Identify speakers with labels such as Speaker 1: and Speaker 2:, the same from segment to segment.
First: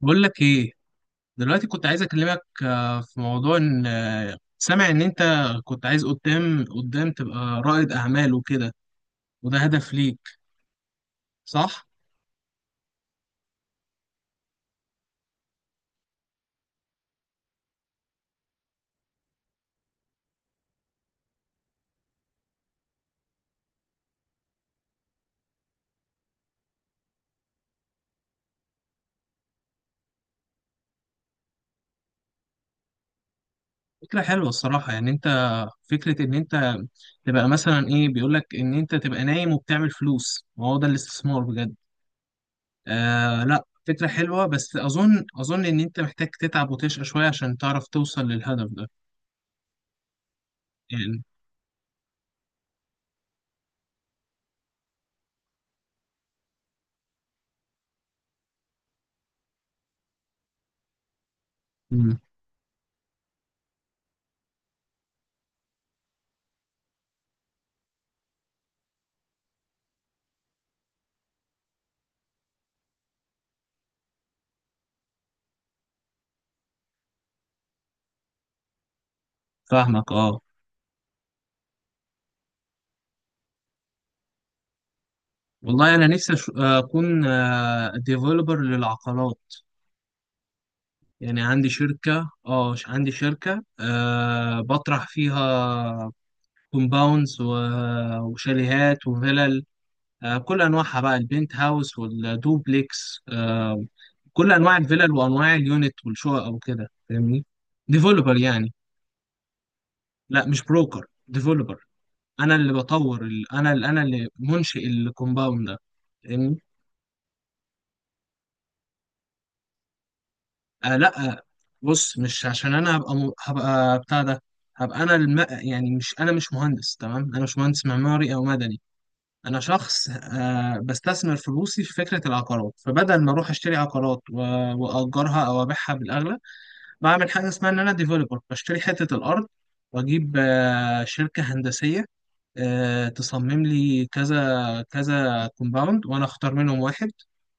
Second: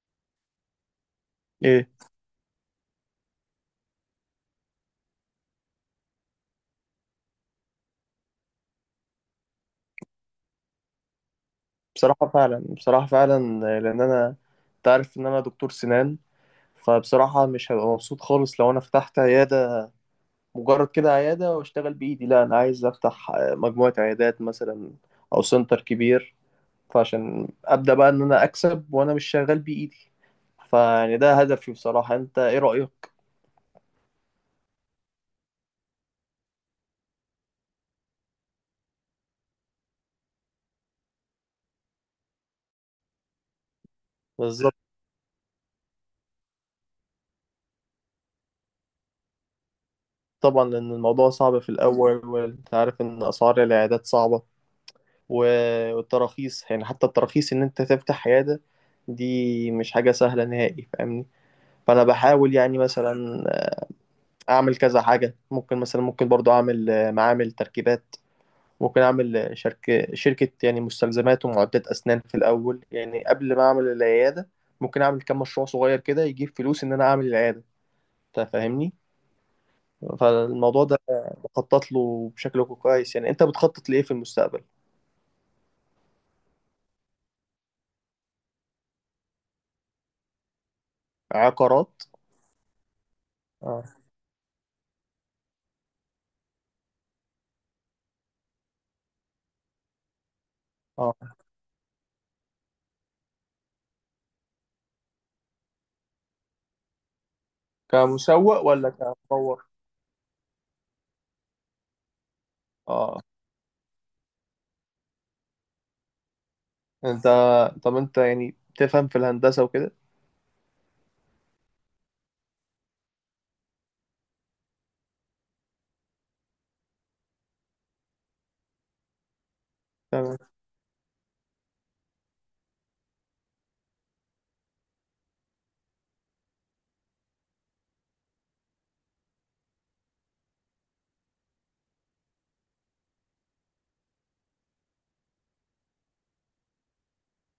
Speaker 1: بقول لك ايه. دلوقتي كنت
Speaker 2: ايه.
Speaker 1: عايز اكلمك في موضوع ان سامع ان انت كنت عايز قدام تبقى رائد اعمال وكده، وده هدف ليك، صح؟
Speaker 2: بصراحة فعلا، بصراحة فعلا. لأن أنا تعرف إن أنا دكتور سنان، فبصراحة مش هبقى مبسوط خالص لو أنا فتحت عيادة مجرد كده عيادة وأشتغل بإيدي. لا، أنا عايز أفتح مجموعة عيادات مثلا أو سنتر كبير. فعشان أبدأ بقى إن أنا أكسب وأنا مش شغال بإيدي. فيعني ده هدفي بصراحة. أنت إيه رأيك؟
Speaker 1: فكرة حلوة الصراحة، يعني انت فكرة ان انت تبقى مثلا ايه بيقولك ان انت تبقى نايم وبتعمل فلوس، ما هو ده الاستثمار بجد. آه لا فكرة حلوة،
Speaker 2: بالظبط.
Speaker 1: بس اظن ان انت محتاج تتعب وتشقى شوية عشان تعرف توصل للهدف ده.
Speaker 2: طبعا، لأن
Speaker 1: يعني
Speaker 2: الموضوع صعب في الأول وأنت عارف إن أسعار العيادات صعبة والتراخيص، يعني حتى التراخيص ان انت تفتح عيادة دي مش حاجة سهلة نهائي، فاهمني. فانا
Speaker 1: مم،
Speaker 2: بحاول يعني مثلا اعمل كذا حاجة. ممكن مثلا ممكن برضو اعمل معامل تركيبات. ممكن اعمل شركة يعني مستلزمات ومعدات اسنان في الاول، يعني قبل ما اعمل العيادة. ممكن اعمل كام مشروع صغير كده يجيب فلوس ان انا اعمل العيادة. انت فاهمني.
Speaker 1: فاهمك اه.
Speaker 2: فالموضوع ده بخطط له بشكل كويس. يعني انت بتخطط لايه في المستقبل؟
Speaker 1: والله انا نفسي اكون ديفلوبر للعقارات، يعني عندي
Speaker 2: عقارات.
Speaker 1: شركة اه عندي شركة
Speaker 2: اه.
Speaker 1: بطرح فيها كومباوندز وشاليهات وفلل، آه، كل انواعها بقى
Speaker 2: اه.
Speaker 1: البنت هاوس والدوبليكس، آه، كل انواع الفلل وانواع اليونت والشقق وكده، فاهمني؟ ديفلوبر
Speaker 2: كمسوق
Speaker 1: يعني.
Speaker 2: ولا كمطور؟
Speaker 1: لا مش بروكر، ديفلوبر. انا اللي
Speaker 2: اه.
Speaker 1: بطور انا اللي منشئ الكومباوند ده، فاهمني؟
Speaker 2: يعني انت، طب انت يعني تفهم في الهندسة وكده؟
Speaker 1: آه لا آه، بص مش عشان انا هبقى م... هبقى بتاع ده، هبقى انا الم... يعني مش انا مش مهندس، تمام؟ انا مش مهندس معماري او مدني. انا شخص
Speaker 2: تمام.
Speaker 1: آه بستثمر فلوسي في فكره العقارات، فبدل ما اروح اشتري عقارات و... واجرها او ابيعها بالاغلى، بعمل حاجه اسمها ان انا ديفلوبر، بشتري حته الارض واجيب آه شركه هندسيه آه تصمم لي كذا كذا كومباوند وانا اختار منهم واحد،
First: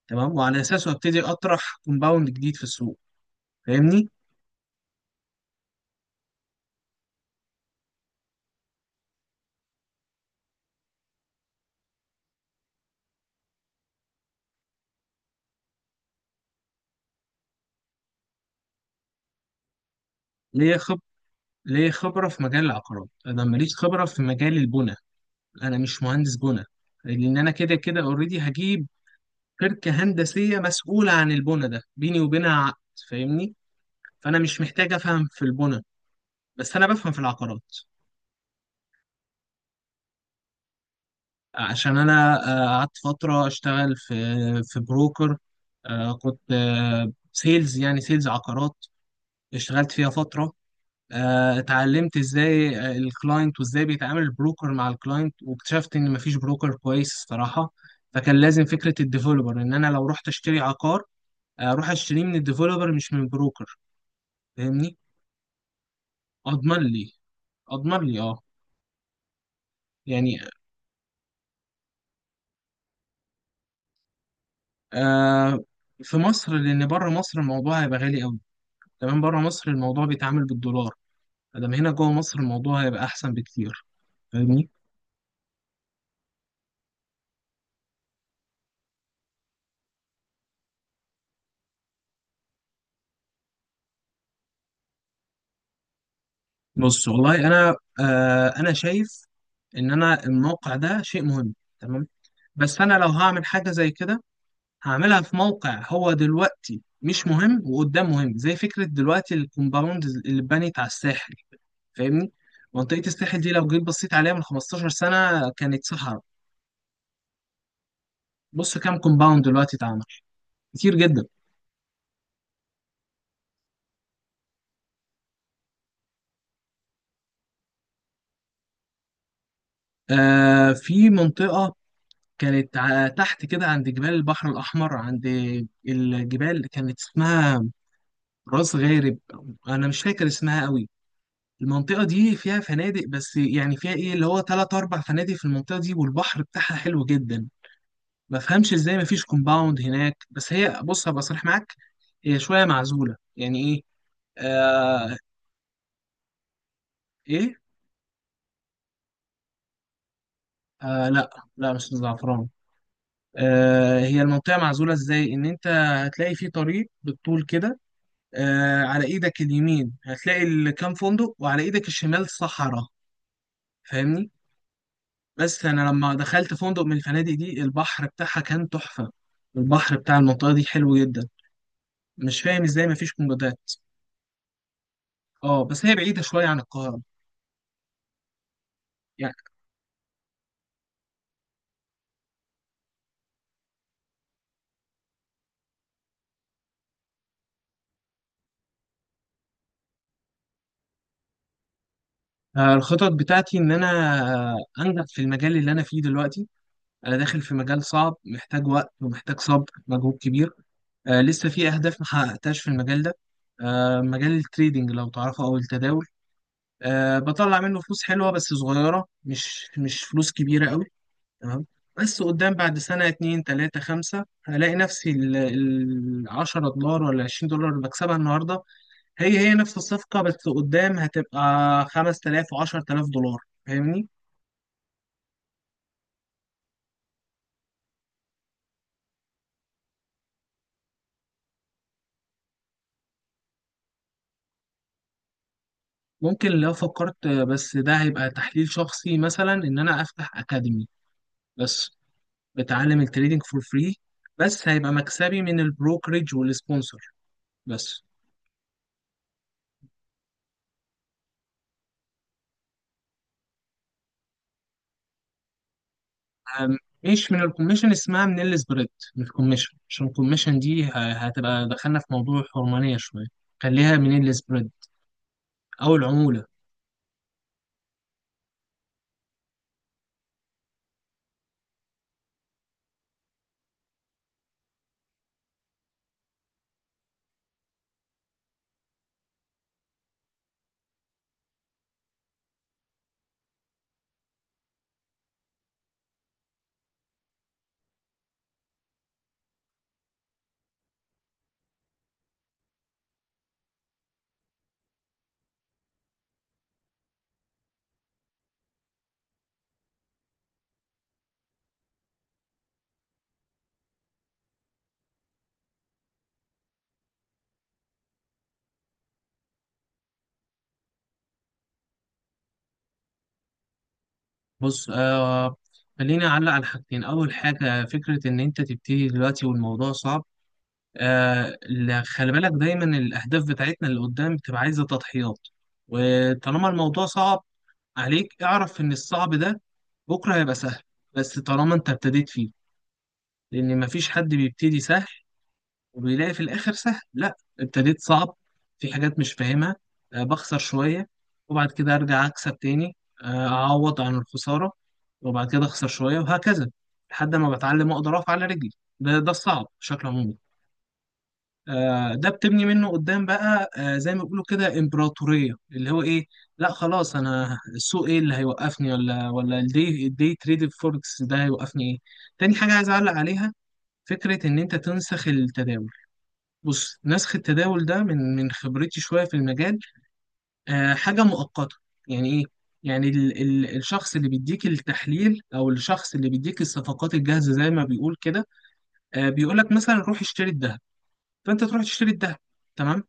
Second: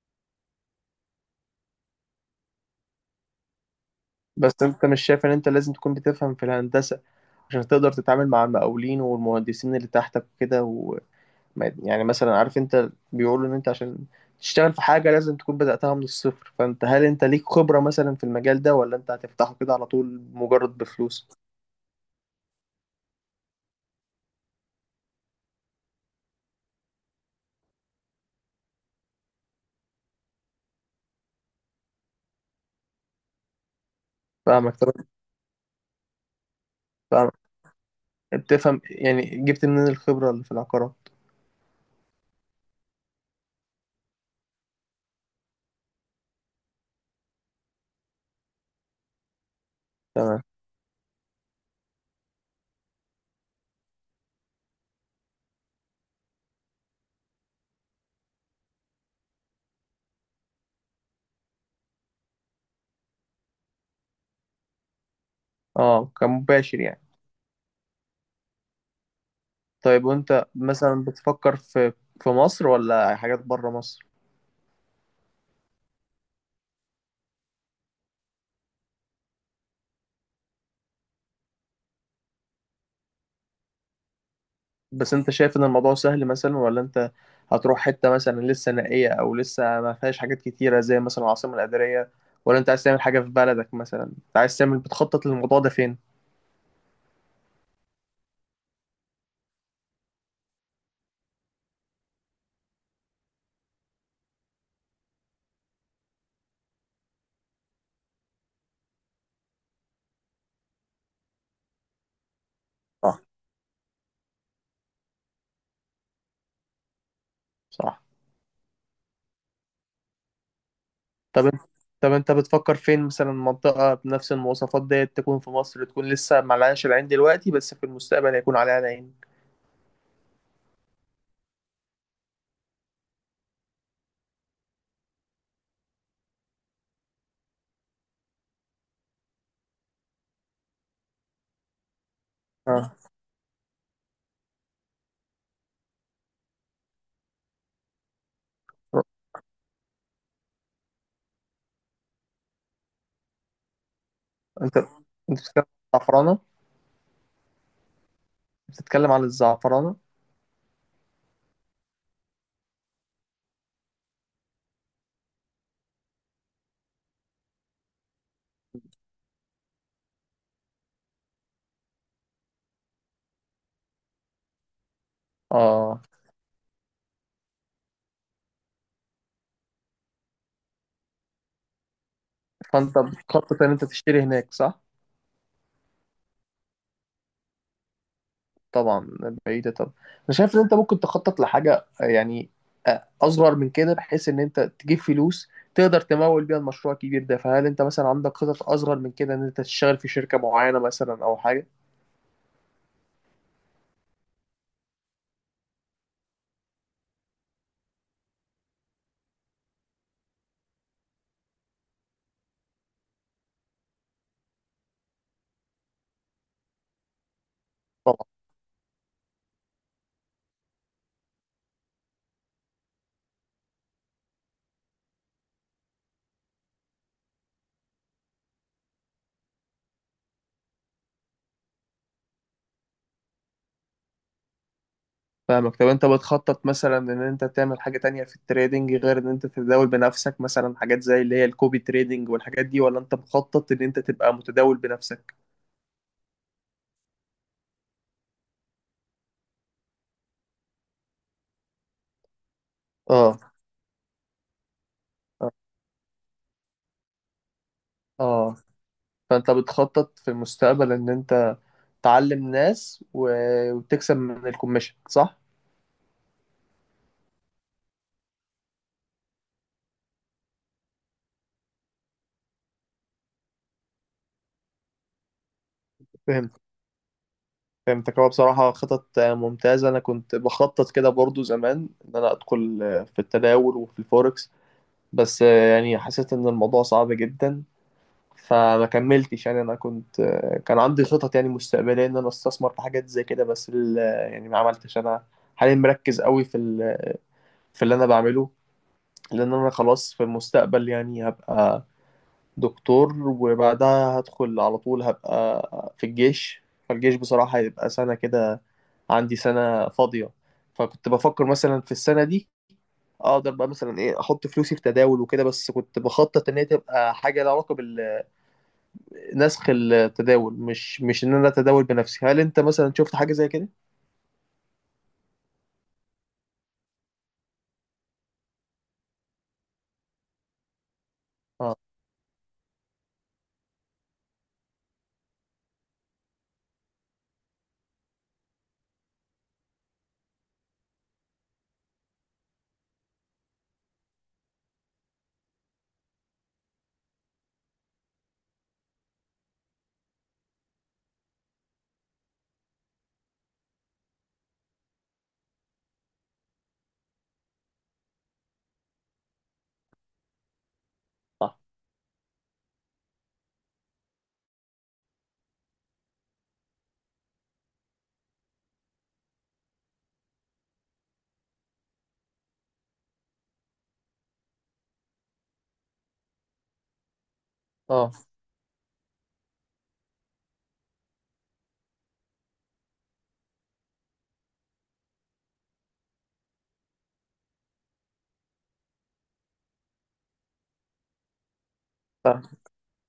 Speaker 1: تمام، وعلى اساسه ابتدي اطرح كومباوند جديد في السوق، فاهمني؟
Speaker 2: بس انت مش شايف ان انت لازم تكون بتفهم في الهندسة عشان تقدر تتعامل مع المقاولين والمهندسين اللي تحتك وكده و... يعني مثلا عارف، انت بيقولوا ان انت عشان تشتغل في حاجة لازم تكون بدأتها من الصفر. فانت هل انت ليك خبرة مثلا في المجال ده ولا انت هتفتحه كده على طول
Speaker 1: ليه
Speaker 2: مجرد
Speaker 1: خب...
Speaker 2: بفلوس؟
Speaker 1: ليه خبرة في مجال العقارات، أنا ماليش خبرة في مجال البنى، أنا مش مهندس بنى، لأن أنا كده كده أوريدي هجيب شركة هندسية مسؤولة عن البنى، ده بيني وبينها عقد، فاهمني؟ فأنا مش
Speaker 2: فاهمك. طب
Speaker 1: محتاج أفهم في البنى، بس أنا بفهم في
Speaker 2: فاهمك،
Speaker 1: العقارات.
Speaker 2: بتفهم، يعني جبت منين الخبرة اللي في العقارات؟
Speaker 1: عشان أنا قعدت فترة أشتغل في بروكر، كنت سيلز، يعني سيلز عقارات، اشتغلت فيها
Speaker 2: تمام.
Speaker 1: فترة، اتعلمت ازاي الكلاينت وازاي بيتعامل البروكر مع الكلاينت، واكتشفت ان مفيش بروكر كويس الصراحه. فكان لازم فكره الديفلوبر، ان انا لو رحت اشتري عقار اروح اشتريه من الديفلوبر مش من بروكر، فاهمني؟
Speaker 2: اه،
Speaker 1: اضمن
Speaker 2: كمباشر يعني.
Speaker 1: لي، اضمن لي اه.
Speaker 2: طيب،
Speaker 1: يعني
Speaker 2: وانت مثلا بتفكر في في مصر ولا حاجات بره مصر؟
Speaker 1: آه في مصر، لان بره مصر الموضوع هيبقى غالي قوي، كمان بره مصر الموضوع بيتعامل بالدولار. ادام هنا جوه مصر الموضوع هيبقى احسن بكتير، فاهمني؟
Speaker 2: بس انت شايف ان الموضوع سهل مثلا، ولا انت هتروح حتة مثلا لسه نائية او لسه ما فيهاش حاجات كتيرة زي مثلا العاصمة الإدارية، ولا انت عايز تعمل حاجة في بلدك؟ مثلا انت عايز تعمل، بتخطط للموضوع ده فين؟
Speaker 1: بص والله انا آه انا شايف ان انا الموقع ده شيء مهم، تمام؟ بس انا لو هعمل حاجه زي كده هعملها في موقع هو دلوقتي مش مهم وقدام مهم، زي فكره دلوقتي الكومباوند اللي اتبنت على الساحل، فاهمني؟ منطقه
Speaker 2: صح.
Speaker 1: الساحل دي لو جيت بصيت عليها من 15 سنه كانت صحراء.
Speaker 2: صح.
Speaker 1: بص كام كومباوند دلوقتي اتعمل، كتير جدا.
Speaker 2: طب انت طب انت بتفكر فين مثلا؟ منطقة بنفس المواصفات ديت تكون في مصر، تكون لسه معلهاش العين دلوقتي بس في المستقبل هيكون عليها العين.
Speaker 1: آه في منطقه كانت تحت كده عند جبال البحر الاحمر، عند الجبال، كانت اسمها راس غارب، انا مش فاكر اسمها قوي. المنطقه دي فيها
Speaker 2: اه.
Speaker 1: فنادق، بس يعني فيها ايه اللي هو تلات اربع فنادق في المنطقه دي، والبحر بتاعها حلو جدا. ما فهمش ازاي ما فيش كومباوند هناك، بس هي بص هبقى صريح معاك، هي شويه معزوله. يعني ايه؟
Speaker 2: انت
Speaker 1: آه.
Speaker 2: انت بتتكلم عن الزعفرانة؟
Speaker 1: ايه.
Speaker 2: بتتكلم عن الزعفرانة.
Speaker 1: آه لا، لا مش الزعفران. آه هي المنطقه معزوله ازاي، ان انت هتلاقي في طريق بالطول كده، آه على ايدك اليمين هتلاقي كام فندق، وعلى ايدك الشمال صحراء، فاهمني؟ بس انا
Speaker 2: اه.
Speaker 1: لما دخلت فندق من الفنادق دي البحر بتاعها كان تحفه. البحر بتاع المنطقه دي حلو جدا، مش فاهم ازاي
Speaker 2: فانت
Speaker 1: مفيش
Speaker 2: بتخطط
Speaker 1: منجدات.
Speaker 2: ان انت تشتري هناك صح؟
Speaker 1: اه بس هي بعيده شويه عن القاهره.
Speaker 2: طبعا.
Speaker 1: يعني
Speaker 2: بعيدة. طب انا شايف ان انت ممكن تخطط لحاجة يعني اصغر من كده بحيث ان انت تجيب فلوس تقدر تمول بيها المشروع الكبير ده. فهل انت مثلا عندك خطط اصغر من كده ان انت تشتغل في شركة معينة مثلا او حاجة؟
Speaker 1: الخطط بتاعتي ان انا انجح في المجال اللي انا فيه دلوقتي. انا داخل في مجال صعب، محتاج وقت ومحتاج صبر، مجهود كبير. لسه في اهداف ما حققتهاش في المجال ده. مجال التريدينج لو تعرفه، او التداول. بطلع منه فلوس
Speaker 2: طبعا.
Speaker 1: حلوه بس صغيره، مش فلوس كبيره قوي. تمام. بس قدام بعد سنة اتنين تلاتة خمسة هلاقي نفسي العشرة دولار ولا عشرين دولار اللي بكسبها النهاردة، هي هي نفس الصفقة بس قدام هتبقى خمس تلاف وعشر تلاف دولار، فاهمني؟
Speaker 2: فاهمك. طب انت بتخطط مثلا ان انت تعمل حاجة تانية في التريدنج غير ان انت تتداول بنفسك؟ مثلا حاجات زي اللي هي الكوبي تريدنج والحاجات دي، ولا انت مخطط ان انت تبقى متداول بنفسك؟
Speaker 1: ممكن لو فكرت، بس ده هيبقى تحليل شخصي، مثلا إن أنا أفتح أكاديمي بس بتعلم
Speaker 2: اه.
Speaker 1: التريدينج فور فري، بس هيبقى مكسبي من البروكريج والسبونسر بس.
Speaker 2: اه. فانت بتخطط في المستقبل ان انت تعلم ناس وتكسب من الكوميشن صح؟
Speaker 1: أم- مش من الكوميشن، اسمها من السبريد. من الكوميشن عشان الكوميشن دي هتبقى دخلنا في موضوع حرمانية شوية، خليها من السبريد، أو العمولة.
Speaker 2: فهمت. فهمتك. هو بصراحة خطط ممتازة. أنا كنت بخطط كده برضو زمان إن أنا أدخل في التداول وفي الفوركس، بس يعني حسيت إن الموضوع صعب جدا فما كملتش. يعني أنا كنت كان عندي خطط يعني مستقبلية إن أنا أستثمر في حاجات زي كده، بس يعني ما عملتش أنا حاليا مركز قوي في في اللي أنا بعمله، لأن أنا خلاص في المستقبل يعني هبقى دكتور وبعدها هدخل على طول هبقى في الجيش. فالجيش بصراحة هيبقى سنة كده، عندي سنة فاضية. فكنت بفكر مثلا في السنة دي اقدر بقى مثلا ايه احط فلوسي في تداول وكده، بس كنت بخطط ان هي تبقى حاجة لها علاقة بنسخ التداول، مش ان انا اتداول بنفسي. هل انت مثلا شفت حاجة زي كده؟
Speaker 1: بص آه خليني أعلق على حاجتين. أول حاجة فكرة إن أنت تبتدي دلوقتي والموضوع صعب، آه لا، خلي بالك دايما الأهداف بتاعتنا اللي قدام بتبقى عايزة تضحيات، وطالما الموضوع صعب عليك اعرف إن الصعب ده بكرة هيبقى سهل، بس طالما أنت ابتديت فيه. لأن مفيش حد بيبتدي سهل وبيلاقي في الاخر سهل، لا ابتديت صعب، في حاجات مش فاهمها، بخسر شويه، وبعد كده ارجع اكسب تاني، اعوض عن الخساره، وبعد كده اخسر شويه وهكذا، لحد ما بتعلم اقدر اقف على رجلي. ده الصعب بشكل عمومي.
Speaker 2: صح.
Speaker 1: ده بتبني منه قدام بقى زي ما بيقولوا كده امبراطوريه، اللي هو ايه، لا خلاص انا السوق ايه اللي هيوقفني، ولا الدي تريد فوركس ده هيوقفني ايه. تاني حاجه عايز اعلق عليها، فكره ان انت تنسخ التداول. بص نسخ التداول ده
Speaker 2: اه.
Speaker 1: من خبرتي شوية في المجال آه حاجة مؤقتة. يعني إيه؟ يعني ال الشخص اللي بيديك التحليل، أو الشخص اللي بيديك الصفقات الجاهزة زي ما بيقول كده، آه بيقول لك مثلا روح اشتري الذهب، فأنت تروح تشتري الذهب،
Speaker 2: فاهم.
Speaker 1: تمام؟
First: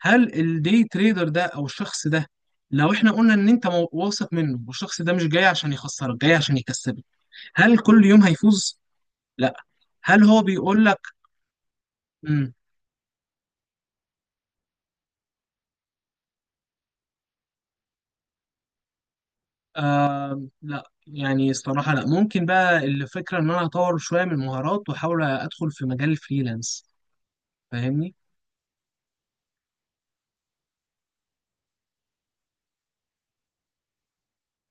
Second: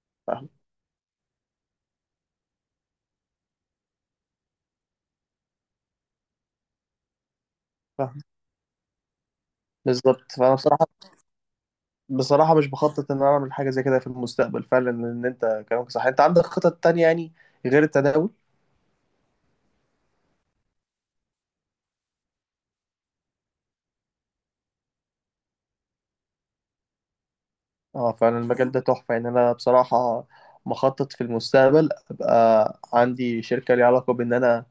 Speaker 1: هل
Speaker 2: فاهم.
Speaker 1: الدي تريدر ده أو الشخص ده، لو احنا قلنا ان انت واثق منه والشخص ده مش جاي عشان يخسرك، جاي عشان يكسبك، هل كل
Speaker 2: فاهم.
Speaker 1: يوم هيفوز؟ لا. هل
Speaker 2: بالظبط.
Speaker 1: هو
Speaker 2: فانا
Speaker 1: بيقول
Speaker 2: بصراحة،
Speaker 1: لك؟
Speaker 2: بصراحة مش بخطط ان انا اعمل حاجة زي كده في المستقبل. فعلا ان انت كلامك صح. انت عندك خطط تانية يعني غير التداول؟
Speaker 1: لا. يعني الصراحة لا. ممكن بقى الفكرة إن أنا أطور شوية من المهارات وأحاول أدخل في مجال الفريلانس،
Speaker 2: اه
Speaker 1: فاهمني؟
Speaker 2: فعلا المجال ده تحفة. يعني أنا بصراحة مخطط في المستقبل أبقى عندي شركة ليها علاقة بإن أنا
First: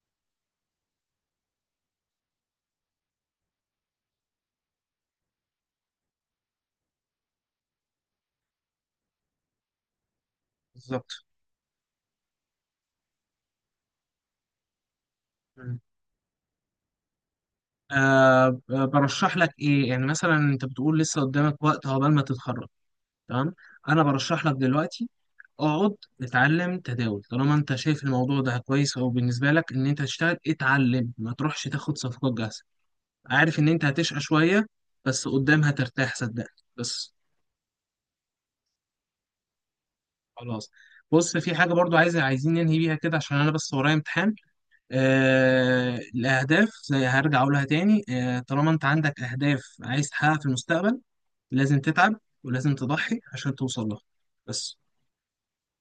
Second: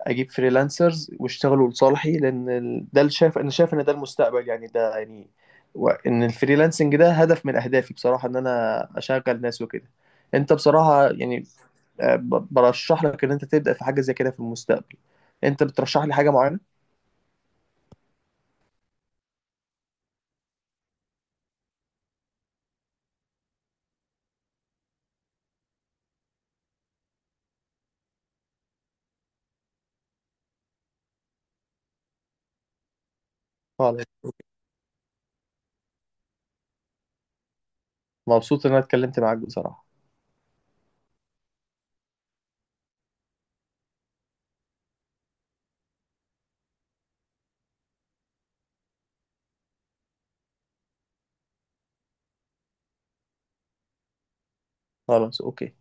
Speaker 2: أجيب فريلانسرز واشتغلوا لصالحي، لأن ده اللي شايف، أنا شايف إن ده المستقبل يعني. ده يعني إن الفريلانسنج ده هدف من أهدافي بصراحة، إن أنا أشغل ناس وكده. أنت بصراحة
Speaker 1: بالظبط.
Speaker 2: يعني برشح لك إن أنت تبدأ في حاجة زي كده في المستقبل. أنت
Speaker 1: مم.
Speaker 2: بترشح لي حاجة معينة؟
Speaker 1: أه برشح لك إيه، يعني مثلا أنت بتقول لسه قدامك وقت عقبال ما تتخرج، تمام؟ أنا برشح لك دلوقتي اقعد اتعلم تداول، طالما انت شايف الموضوع ده كويس او بالنسبه لك ان انت تشتغل اتعلم، ما تروحش تاخد صفقات جاهزه. عارف ان انت
Speaker 2: خلاص.
Speaker 1: هتشقى شويه، بس قدام هترتاح صدقني، بس.
Speaker 2: مبسوط إن أنا اتكلمت معاك بصراحة.
Speaker 1: خلاص. بص في حاجة برضو عايزين ننهي بيها كده عشان أنا بس ورايا امتحان. آه الأهداف زي هرجع أقولها تاني، آه طالما أنت عندك أهداف عايز تحققها في المستقبل لازم تتعب، ولازم تضحي عشان توصل لها، بس.
Speaker 2: خلاص، أوكي.